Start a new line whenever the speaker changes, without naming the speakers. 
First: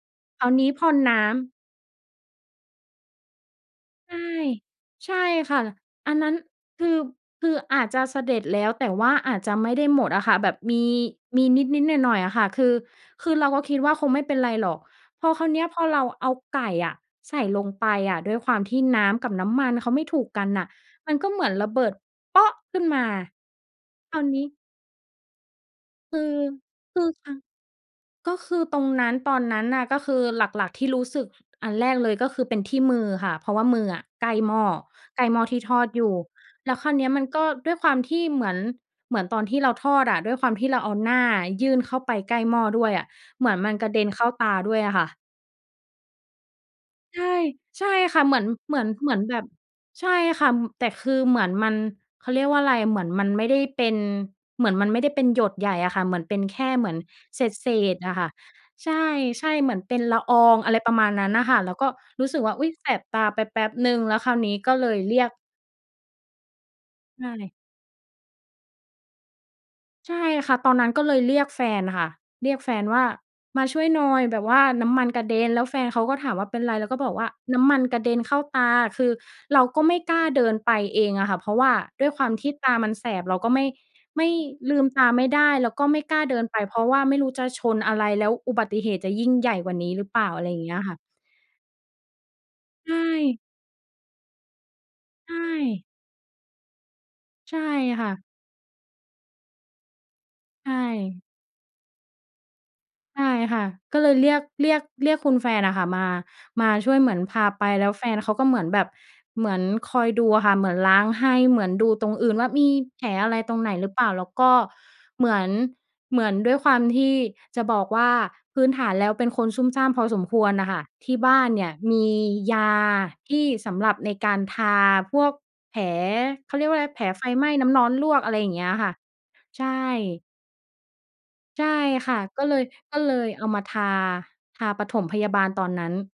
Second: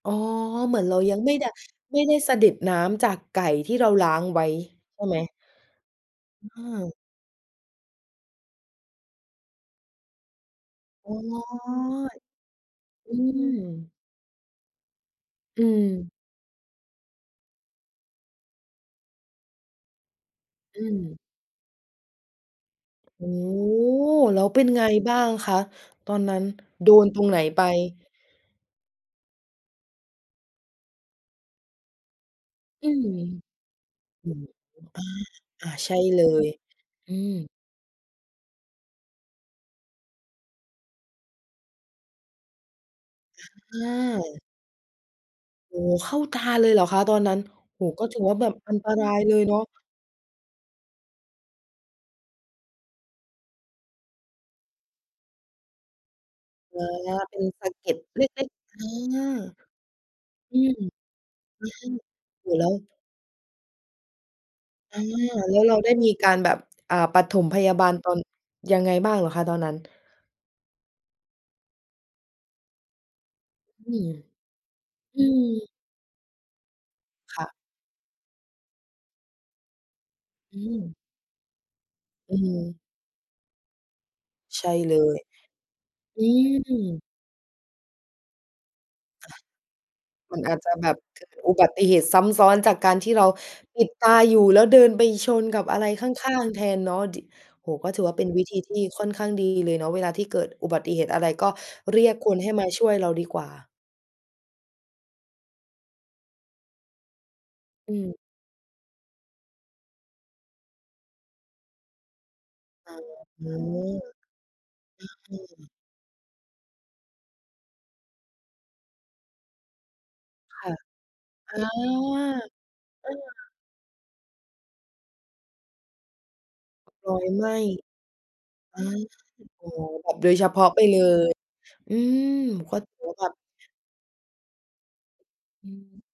อ๋อ
ตอนนี้
เหมือ
พ
น
่
เร
น
าย
น
ัง
้
ไม
ำ
่ได้ ไม่ได้สะเด็ดน้ำจากไก่ที่เราล้
ใ
า
ช่
งไว้ใช่
ใช
ไห
่
ม?
ค่ะ อันนั้น
เ
คือ
ออ
คืออาจจะสะเด็ดแล้ว แต่ว่าอาจจะไม่ได้หมดอะค่ะ แบบมี
อ๋อ
มีนิด ๆ หน่อย ๆ อะค่ะ คือ
อื
คือเราก็คิดว
ม
่าคงไม่เป็นไรหรอก พอคราวเน
อ
ี
ื
้ย พอเรา
ม
เอาไก่อะใส่ลงไปอะ ด้วยความที่น้ำกับน้ำมันเขาไม่ถูกกันน่ะ
อื
ม
ม
ันก็เหมือนระเบิดขึ้นมา
โอ้โฮ
ตอน
แ
น
ล้
ี
ว
้
เป็นไงบ้างคะ ตอ
ค
น
ื
นั
อ
้นโด
คื
น
อ
ตรง
อ
ไหนไป?
ก็คือตรงนั้น ตอนนั้นน่ะ ก็คือหลัก ๆ ที่รู้สึกอันแรกเลยก็คือเป็นที่
อื
มือ
อ
ค่ะ เพราะว่ามืออะใ
โอ
ก
้
ล้
โฮ
หม้อ ใกล้หม้อที่
อา อา
ทอด
ใช่
อยู่
เลย
แล้วคราวเนี้
อ
ย
ื
มันก็
ม
ด้วยความที่เหมือน เหมือนตอนที่เราทอดอะ ด้วยความที่เราเอาหน้ายื่นเข้าไปใกล้หม้อด้วยอะ เหมือนมันกระเด็นเ
อ
ข้า
า
ตาด้วยอะค่ะ
โอ้โฮ เข้าตาเลยเหรอคะ? ตอ
ใช
นนั
่
้น โอ
ใช
้
่
โฮ ก็ถ
ค
ื
่
อ
ะ
ว
เห
่า
มือ
แบ
น
บอ
เ
ั
หม
น
ือ
ต
น
ร
เ
า
หมื
ย
อน
เล
แบ
ย
บ
เนาะ
ใช่ค่ะ แต่คือเหมือนมัน เขาเรียกว่าอะไร เหมือนมันไม่ได้เป็น เหมือนมันไม่ได้เป็นหยดใหญ่อะค่ะ เหมือนเป็นแค่
อ
เ
า
หมือน
เป็
เ
นส
ศ
ะเก็
ษ
ด
ๆ อะ
เล
ค่ะ
็ก ๆ อา
ใช่ ๆ เหมือนเป็นละออ
อื
ง อะไ
ม
รประม
อ
าณนั้นน่ะค่ะ
ื
แล้วก็
ม
รู้สึก
โอ้โฮ
ว่า อ
แล
ุ
้
๊ย
ว
แสบตาไปแป๊ปหนึ่ง แล้วคราวนี้ก็เล
อา
ยเรียก
แล้วเราได้มีการแบบ อ่า ป
ใช
ฐม
่
พยาบาลตอน ยังไงบ้างเหรอคะตอนนั้น?
ใช่ค่ะ ตอนนั้นก็เลยเรียกแฟนค่ะ เรียกแฟนว่า "มาช่ว
อ
ย
ื
หน่
ม
อย แบบว่าน้ำมัน
อื
กระเด็น" แล
ม
้วแฟนเขาก็ถามว่า "เป็นอะไร?" แล้วก็บอกว่า
ค่ะ
"น้ำมันกระเด็นเข้าตา" คือเราก็ไม่กล้าเดิ
อ
นไป
ืม
เองอะค่ะ เพราะว่าด้วยควา
อ
ม
ือ
ท
ฮ
ี่ต
ึ
ามันแสบ เราก็ไม่ ไม่
ใช่
ลืม
เล
ตา
ย
ไม่ได้ แล้วก็ไม่กล
อ
้
ื
าเดินไป เพราะว่า
ม
ไม่รู้จะชนอะไร แล้วอุบัติเหตุจะยิ่งใหญ่กว่านี้หรือเปล่า?
มั
อ
น
ะไร
อ
อย
าจ
่างเ
จ
ง
ะ
ี้ย
แบ
ค่
บ
ะ
เกิดอุบัติเหตุซ้ำซ้อนจาก
ใ
ก
ช
ารที่เรา
่
ปิดดตาอยู่ แล้วเดินไป
ใ
ช
ช
นกับอะ
่
ไรข้าง ๆ แทนเนาะ ดิ
ใช่
โอ้โฮ ก็ถื
ค
อ
่
ว่าเป
ะ
็นวิธีที่ค่อนข้างดีเลยเนาะ เวลาที่เกิด
ใ
อ
ช
ุบัติเหตุอะ
่
ไรก็เรียกคนให้มาช่วยเรา
ใช
ด
่
ีกว่
ค่ะ
า
ก็เลยเรียก เรียก เรียกคุณแฟนอะค่ะมา มาช่วย เหมือนพาไป แล้
อื
วแฟ
ม
นเขาก็เหมือนแบบ เหมือนคอยดูอะค่ะ เหมือนล้างให้ เหมือนดูตรงอื่นว่ามี
อา
แผล
อา
อะไร
อ
ตรงไหนหรือเปล่า แล้วก็เหมื
ื
อน
ม
เหมือน ด้วยความที่ จะบอกว่าพื้นฐานแล้วเป็นคนซุ่มซ่ามพอสมควร
ค
อ
่
ะ
ะ
ค่ะ ที่บ้าน
อา
เนี่ยมียา
เออ
ที่สำหรับในการทาพวกแผล เขาเรียกว่าอะไร แผล
รอ
ไฟ
ยไ
ไห
ห
ม
ม
้
้
น้ำร้อนลวก อะไรอย่างเงี้ย
อา
ค่ะ ใ
โ
ช
อ
่
้โฮ แบบโดยเฉพาะไปเลย
ใช่
อื
ค่ะ
ม
ก็เลย
ก็ถื
ก็
อ
เ
ว
ล
่าแบ
ย
บ
เอามาทา ทาปฐมพยาบาลตอ
อ
นนั้น
ืม